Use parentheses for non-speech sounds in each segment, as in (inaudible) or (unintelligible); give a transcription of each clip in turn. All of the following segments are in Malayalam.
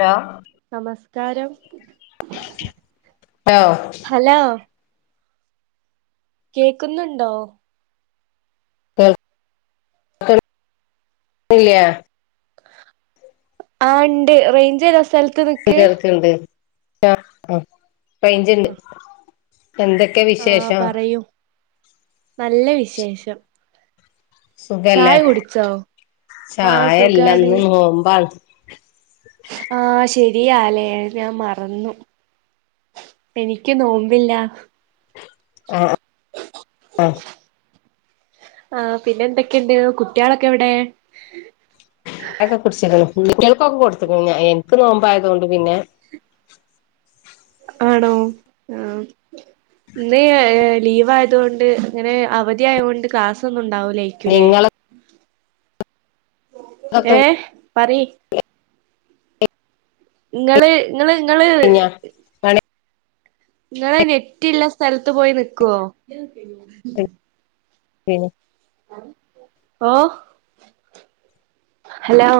ഹലോ നമസ്കാരം ഹലോ ഹലോ കേക്കുന്നുണ്ടോ കേൾ കേൾ ല്ലയാ ആ ഉണ്ട് റേഞ്ച്ത സ്ഥല ഇതക്കെുണ്ട് പൈഞ്ച്ണ്ട് ആഹ പറയൂ നല്ല വിശേഷം സുഖല്ലേ ചായ കുടിച്ചോ ആഹ ചായല്ല സുഖാണ് ഇന്ന് നോമ്പാണ് ആഹ ശരി പുതി ആാലയ ഞാൻ മറന്നു എനിക്ക് നോമ്പില്ല ആഹ ആഹ ആ പിന്നെ എന്തൊക്കെയുണ്ട് കുട്ടികളൊക്കെ എവിടെ ക്കെ കുടിച്ചിണം ക്കൊക്കെ കൊടുത്തക്ക എനിക്ക് നോമ്പായത കൊണ്ട് പിന്നെ (inaudible) ആണോ ആഹ ഇന്ന് ലീവ്യതുകൊണ്ട് ഇങ്ങനെ അവധിയ ആയത്ൊണ്ട് ക്ലാസ് ഒന്നും ഉണ്ടാവില്ല ലയിക്കല്ലേ നിങ്ങളതൊക്കെ ഏ പറയ്‌ (unintelligible) നിങ്ങള് നിങ്ങള് നിങ്ങള് കഴിഞ്ഞോ നിങ്ങള് നഞെറ്റില്ല സ്ഥലത്ത് പോയി നക്കുവോ ഉ ആഹ ഹലോ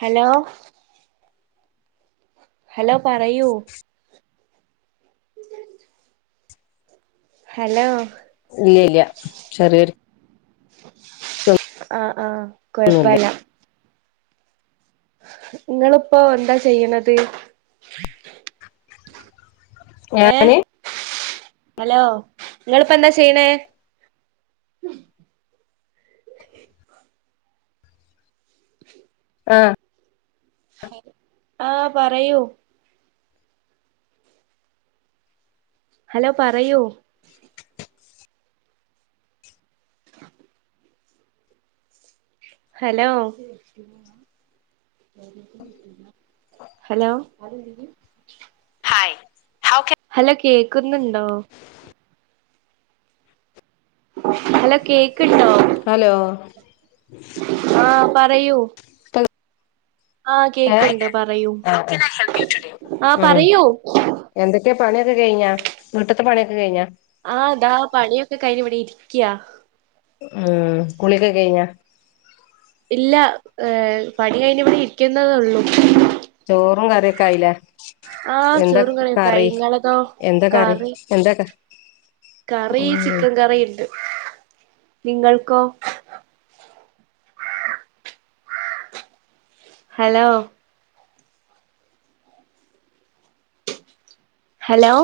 ഹലോ ഹലോ പറയൂ ഹലോ ഇല്ല ഇല്ല ചെറിയൊരു ആഹ ആഹ കുഴപ്പല്ല നിങ്ങളിപ്പോൊ എന്താ ചെയ്യണത് ഏ ഞാന് ഹലോ നിങ്ങളിപ്പ എന്താ ചെയ്യണേ ആഹ ആഹ് പറയൂ ഹലോ പറയൂ (unintelligible) ഹലോ ഹലോ ഹായ് ഹാബ് ഹലോ കേക്കുന്നുണ്ടോ ഹലോ കേക്ക്ട്ടോ ഹലോ ആഹ പറയൂ ലോ ആഹ് കേക്ക്ണ്ട് പറയൂ ആഹ് ഉ പറയൂ എന്ത്ക്ക ക്കെ പണിയൊക്കെ കഴിഞ്ഞാ വിട്ടത്ത് പണിയൊക്കെ കഴിഞ്ഞ ആഹ അതാ പണിയൊക്കെ കയ്ഞ്ഞ ഇവിടെ ഇരിക്കയാ ഉം കുളിയൊക്കെ കഴിഞ്ഞ? ഇല്ല ഏ പണി കഴിഞ്ഞ ഇവിടെ ഇരിക്കുന്നത ഉള്ളൂ. ചോറും കറിയൊക്കെ ആയില്ലേ? ആഹ് എന്ത ചോറും കറിയൊക്കെ ആയി കറി ഇങ്ങളതോ എന്ത കറി എന്ത കറി ചിക്കൻ കറി ഉണ്ട് നിങ്ങൾക്കോ? ഹലോ? ഹലോ?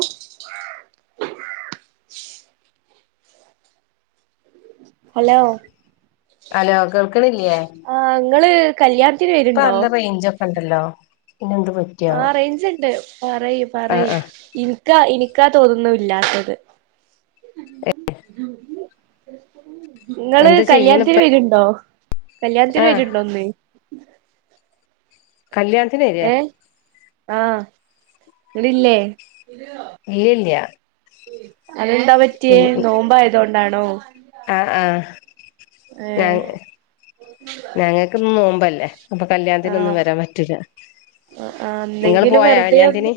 ഹലോ ഹലോ ആ നിങ്ങള് ഇപ്പ നല്ല റേഞ്ച് ഒക്ക ഉണ്ടല്ലോ. പിന്നെ എന്ത് ആ പറ്റിയാവോ റേഞ്ച്ണ്ട് പറയി ആഹ് പറയി ആഹ് എനിക്കാ തോന്നുന്നു ഇല്ലാത്തത്. നിങ്ങള് എന്താ ചെയ്യണ കല്യാണത്തിന് ഇപ്പ വരുണ്ടോ? കല്യാണത്തിന് ആഹ് വരുണ്ടോ ഇന്ന്? കല്യാണത്തിന് ടല്ലേ? ഇല്ല ഇല്ല്യ. അതെന്താ പറ്റിയേ നോമ്പ് ആയതുകൊണ്ടാണോ? ആ ആ ഏഹ് ഞങ്ങൾക്ക്ന്ന് നോമ്പല്ലേ. അപ്പൊ കല്യാണത്തിനൊന്നും ആഹ് വരാൻ പറ്റൂല്ല ആഹ് ആഹ് നിങ്ങള് എന്തെങ്കിലും പോയാ വെറുതെ ഒന്ന് കല്യാണത്തിന്?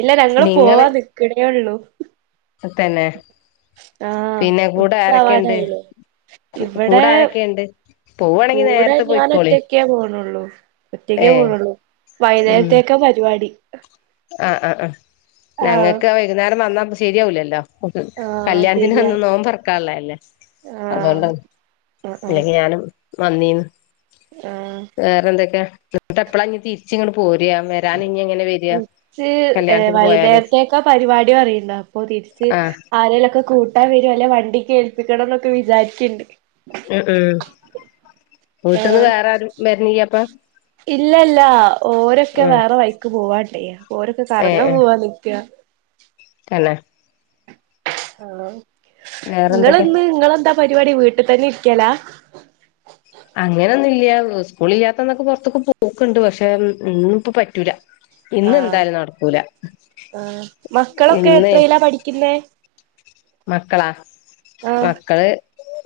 ഇല്ല ഞങ്ങള് നിങ്ങള് പോവാ നിക്കണേള്ളൂ. തന്നെ. ആഹ് പിന്നെ കൂടെ ആരൊക്കെയുണ്ട് ഉച്ചാവാനായില്ലേ ഇവിടെ കൂടെ ആരൊക്കെയുണ്ട്? പോവാണെങ്കി കൂടെ നേരത്തെ ഞാൻ പോയിക്കോളി ഒറ്റക്കേ പോണള്ളൂ ഏ ഒറ്റക്കേ പോണള്ളൂ. വൈകുന്നേരത്തേക്ക പരിപാടി. ആ ആ ആ ആഹ് ഞങ്ങൾക്ക് വൈകുന്നേരം വന്നാ ശരിയാവില്ലല്ലോ. ആഹ് കല്യാണത്തിന് വന്ന് ശരിയാണ് നോമ്പ് തുറക്കാനുള്ളതല്ലേ അതുകൊണ്ട ആഹ് ആഹ് ആഹ് അല്ലെങ്കി ഞാനും വന്നീന്ന് ആഹ് വേറെ എന്തൊക്കെയ എന്നിട്ട് എപ്പഴാ ഇനി തിരിച്ച് ഇങ്ങട് പോ വരാൻ ഇനി എങ്ങനെ വരിക? വൈകുന്നേരത്തൊക്കെ പരിപാടി പറയണ്ട അപ്പൊ തിരിച്ച് ആഹ് ആരെലൊക്കെ കൂട്ടാൻ വരും അല്ലെ വണ്ടിക്ക് ഏൽപ്പിക്കണം എന്നൊക്കെ വിചാരിക്കുണ്ട്. ഉം ഉം വീട്ടന്ന് ആഹ് വേറെ ആരും വരണില്ല അപ്പൊ? ഇല്ലല്ല ഓരൊക്കെ വേറെ വൈക്ക് പോവാണ്ടേ ഓരൊക്കെ ഏ കറങ്ങാൻ ഏ പോവാ നിക്ക. തന്നെ. ആ വേറെന്തൊക്കെ നിങ്ങളന്ന് നിങ്ങളെന്താ പരിപാടി വീട്ടിൽ തന്നെ ഇരിക്കാലാ. അങ്ങനൊന്നുല്ല സ്കൂള് ഇല്ലാത്തന്നൊക്കെ പുറത്തക്കെ പോക്കണ്ട് പക്ഷെ ഇന്ന് ഇപ്പ പറ്റൂല. ഇന്ന് ആഹ് എന്തായാലും നടക്കൂല ആഹ് മക്കളൊക്കെ ഇന്ന് എത്രയിലാ പഠിക്കുന്നേ മക്കളാ ആഹ് മക്കള്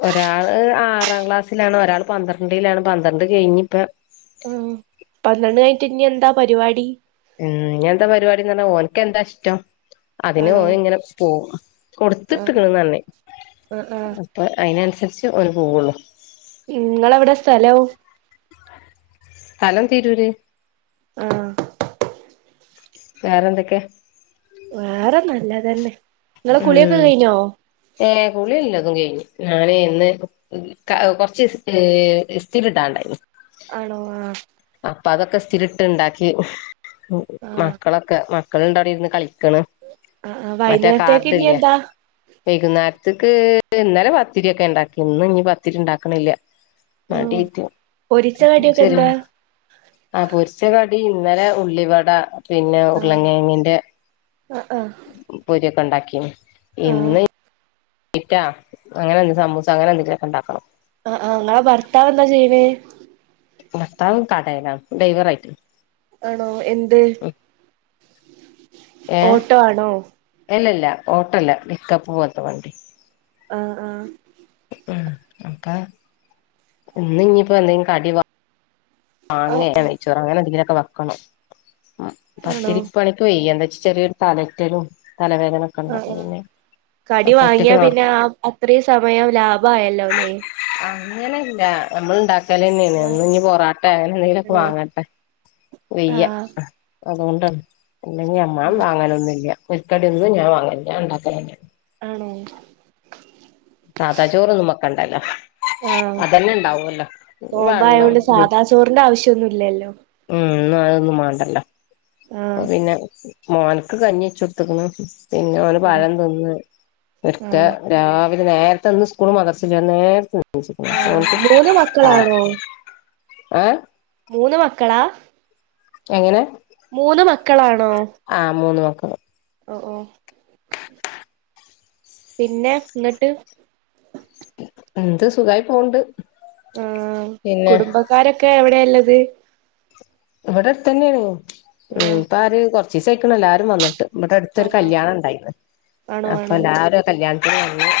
ഒരാള് ആറാ ക്ലാസ്സിലാണ് ഒരാള് പന്ത്രണ്ട്ലാണ് പന്ത്രണ്ട് കെഴിഞ്ഞ്പ്പൊ ഉം പന്ത്രണ്ട് കഴ്ഞ്ഞ്ട്ട് ഇഞ്ഞെന്താ പരിവാടി? ഉം ഇഞ്ഞെന്താ പരിപാടിന്നർഞ്ഞാ ഓൻക്കെന്താ ഇഷ്ടം അതിന് ആണോ ഓന് ഇങ്ങനെ പോകും കൊടുത്ത് ആഹ് ക്ക്ണ് ന്നർണ്. ആഹ് ആഹ് അപ്പ അയ്നന്സരിച്ച് ഓന് പോവൊള്ളു. നിങ്ങളെവിടെ സ്ഥലോം? സ്ഥലം തീരൂര്. ആഹ് വേറെന്തൊക്കെയ? വേറെ നല്ലതന്നെ. ഇങ്ങളെ കുളിയൊക്കെ ഉം കഴിഞ്ഞോ ഏഹ് കുളി എല്ലതും കഴിഞ്ഞ്. ഞാന് ഇന്ന് ക കൊർച്ച് ഇസ്തീ ഇസ്തിരി ഇടാണ്ടായ്നി. ആണോ ആഹ് അപ്പ അതൊക്കെ ഇസ്ഥിരിട്ട്ണ്ടാക്കി മക്കളൊക്കെ മക്കള് ണ്ടടെ ഇരുന്ന് കളി അഹ് ആഹ് വയ്ന്നേ കാർഡില്ലെ. വൈകുന്നേരത്ക്ക് (unintelligible) ഇന്നലെ പത്തിരിയൊക്കെ ഇണ്ടാക്കിനി. ഇന്ന് ഇഞ് പത്തിരി ണ്ടാക്ണില്ല. ആണോ മട്യായ്ട്ട് പൊരിച്ച കടിയൊക്കെ ശരി എന്താ ആഹ് പൊരിച്ചക ടി ഇന്നലെ ഉള്ളിവട പിന്നെ ആഹ് ഉരുളങയ്ങ്ങിന്റെ ആഹ് ആഹ് ക്കെണ്ടാക്കീനി. ആഹ് ഇന്ന് ക്കിറ്റാ. അങ്ങനെ എന്തെലും സമൂസ അങ്ങനെ എന്തെങ്കിലു നക്കെ ണ്ടാക്കണം. അഹ് ആഹ് ഇങ്ങളെ ഭർത്താവെന്താ ചെയ്യ്ണേ? ഭർത്താവ് കടേലാ ഡൈവറായിട്ട്. ആണോ എന്ത്? ഓട്ടോ ആണോ. ഇല്ലല്ല ഓട്ടല്ല പിക്കപ്പ് പോൽത്ത വണ്ടി. ആഹ് ആഹ് ഉം അപ്പ ഇന്ന് ഇഞിപ്പോ എന്തെങ്കിലും കടി വാങ്ങെ ആഹ് (unintelligible) നെയ്ച്ചോറോ അങ്ങനെ എന്തെങ്കിലൊക്കെ വെക്കണം. ആണോ പത്തിരിപ്പണിക്ക് വെയ്യ എന്തച് ചെറിയൊരു തലൊറ്റലും ആഹ് ആഹ് കടി അപ്പൊ ഒറ്റക്ക് വാങ്ങ്യാ നട പിന്നെ ആ അത്രേ സമയം ലാഭായല്ലോ. ല്ലോല്ലേ അങ്ങനെ ല്ല നമ്മള്ണ്ടാ ക്കലെന്നെണ് ആഹ് ഇന്ന് ഞ് പൊറാട്ടേ അങ്ങനെ ന്തെങ്കിലൊക്കെ ആണോ വാങ്ങട്ടെ വെയ്യ ആഹ് അത്കൊണ്ടാണ് ഇല്ലെങ്കി അമ്മാ ഉം മാങ്ങാലൊന്നുല്ല ഒര്ക്കട്യൊന്നും ഞാൻ വാങ്ങേല ഞാണ്ടാക്കാലെന്നെണ്. ആണോ? ക്കണ്ടല്ലോ ആഹ് അതെന്നെ ണ്ടാവൊല്ലോ വള്ളം (unintelligible) ഒന്നുല്ലല്ലോ ഉം ഇന്നതൊന്നും മാണ്ടല്ലോ അപ്പൊ ആഹ് പിന്നെ മോൻക്ക് കഞ്ഞി വെച്ചൊട്ത്ത്ക്ക്ണ്. പിന്നെ അവന് ആണോ പഴം തിന്ന് ഒര്ക്കെ ആഹ് രാ വിലെ നേര്ത്തെ ഇന്ന് സ്കൂളും മദ്രസുല്ല നേരത്തെ എണീച്ച്ക്ക്ണ് ആഹ് (unintelligible) മൂന്ന് ആഹ് മക്കളാണോ ഏഹ് മൂന്ന് മക്കളാ? എങ്ങനെ? മൂന്ന് മക്കളാണോ? ആ മൂന്ന് മക്കള് ഓഹ് ഓഹ് പിന്നെ ന്നട്ട് എന്ത് സുഖായി പോവ്ണ്ട്. ആഹ് കുടുംബക്കാരൊക്കെ എവിടെള്ളത്? ഇവടട്ത്തെന്നെണ്. ഉം ആണോ ഇപ്പ ആര് കൊർച്ചീസായിക്ക്ണ് എല്ലാരും വന്ന്ട്ട്. ഇബടട്ത്തൊരു ആഹ് കല്യാണണ്ടായിണ് ആണോ അപ്പൊ ആണോ ല്ലാരും കല്യാണത്തിന് വ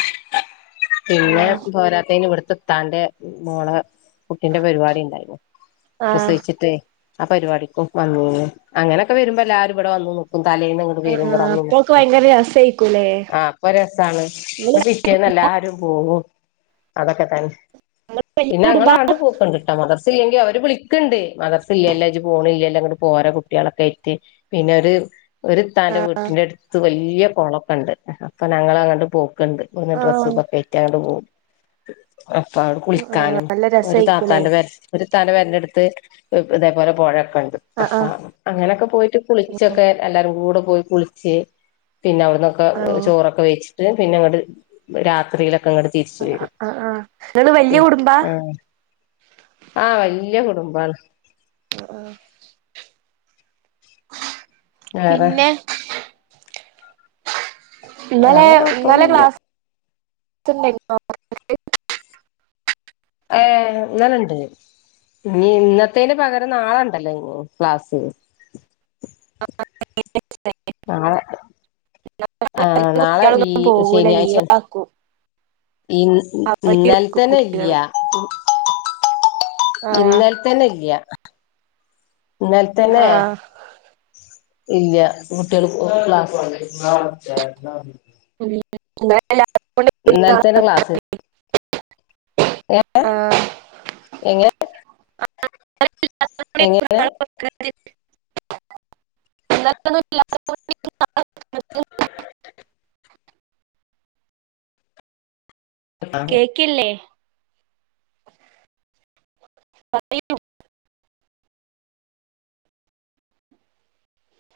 (inaudible) പിന്നെ ആഹ് പോരാത്തയ്ന് ഇവട്ത്ത്ത്താന്റെ മോളെ കുട്ടിന്റെ പരിപാടി ഉണ്ടായിരുന്നു ആഹ് പ്രസവിച്ചിട്ടേ ആ പരിപാടിക്കും വന്നി അങ്ങനെയൊക്കെ വരുമ്പോ എല്ലാരും ഇവിടെ വന്നു ഇപ്പ തലേൽ നിന്ന് അങ്ങോട്ട് ആഹ് ആഹ് പേരുും്പോടന്നും അപ്പൊക്കെ ഭയങ്കര രസായിക്കൂലേ ആഹ് അപ്പൊ രസമാണ് നിങ്ങള് ഇ പിറ്റേന്ന് എല്ലാരും പോകു അതൊക്കെ തന്നെ വല്യ പിന്നെ ഞങ്ങ കുടുംബാ അണ്ട് പൂക്കണ്ട് കിട്ട മലർച്ചിലെങ്കി അവര് അവ വിളിക്കണ്ട് മദർസ് ഇല്ലല്ലജ പോണ ഇല്ലല്ലോ അങ്ങോട്ട് പോരാ കുട്ടികളൊക്കെ എറ്റ് പിന്നെരു ഒരു താൻന്റെ വീട്ടിന്റെ അടുത്ത് വലിയ കുളക്ക ഉണ്ട് അപ്പൊ ഞങ്ങൾ അങ്ങോ് പോ ണ്ട് മെ ഡ്രസ്സ് ആഹ് ഇക്കെ കയറ്റാങ്ങ് പോവും അപ്പ അവിടെ കുളിക്കാനും നല്ല ഒരു രസായിക്കൂലേ താത്താന്റെ പ ഒരു താന്റെ പേരന്റെ അടുത്ത് ഇതേപോലെ പുഴയൊക്ക ഉണ്ട് അ ആഹ് ആഹ് അങ്ങനെയൊക്കെ പോയിട്ട് കുളിച്ചൊക്കെ എല്ലാരും കൂടെ പോയി കുളിച്ച് പിന്നെ അവിടന്നൊക്കെ ആഹ് ചോറൊക്കെ വെച്ചിട്ട് പിന്നെ രാത്രി ങ്ങടെ തിരിച്ച വരും ആഹ് ആഹ് നിങ്ങള് വല്യ കുടുംബാ ആ ആഹ വലിയ കുടുംബം ആ ആ വേറെ പിന്നെ ഇന്നലെ വേറെ ഇന്നലെ കൊഴപ്പൊന്നുല്ല ക്ലാസ് ന്നെ ആഏ എന്നല്ലുണ്ട് ഇനി ഇന്നത്തേന് പകരം നാളുണ്ടല്ലോ ഇ ക്ലാസ്സ് എ ആ നാളെ ഈ കുട്ടികളൊന്നന്നും പോകൂല ലീവ് ശനിയാഴ്ചയാണ് ആക്കൂ ഇ ഇന്നാൽത്തന്നെ കുട്ടികള് ഇല്ലയ ആഹ് ഇന്നാൽ തന്നെ ഇല്ല ഇലത്തന്നെ ആഹ് ഇല്ല കുട്ടികൾ ക്ലാ ഉ നത്തന്നെ ക്ലാസ് ഏ ആഹ് എങ്ങ ഇന്നലെ ഒന്നും ഇല്ലാത്തത് കൊണ്ട് (unintelligible) കേക്കില്ലേ അതും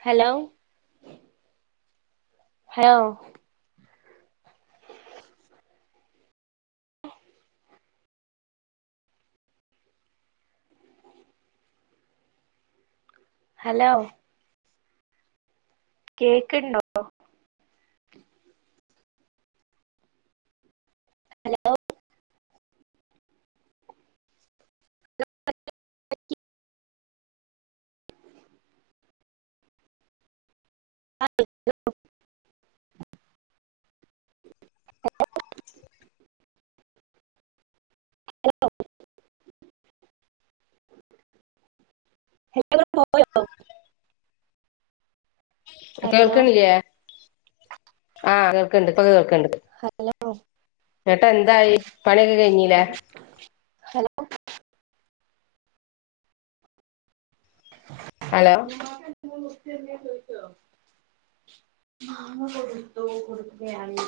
ഹലോ ഹഹ ഹലോ കേക്കുന്നുോ ഹലോ ഉ ഹലോ കേൾക്കണില്ലേ ആഹ കേൾക്കണ്ട് പ കേൾക്കണ്ട് ഹലോ എന്നിട്ട് എന്തായി പണിയൊക്കെ കഴിഞ്ഞില്ലേ ഹലോ ഹലോ നിാക്ക ന മുച്ച മാമ കൊടുത്തു കൊടുക്കുകയാണ്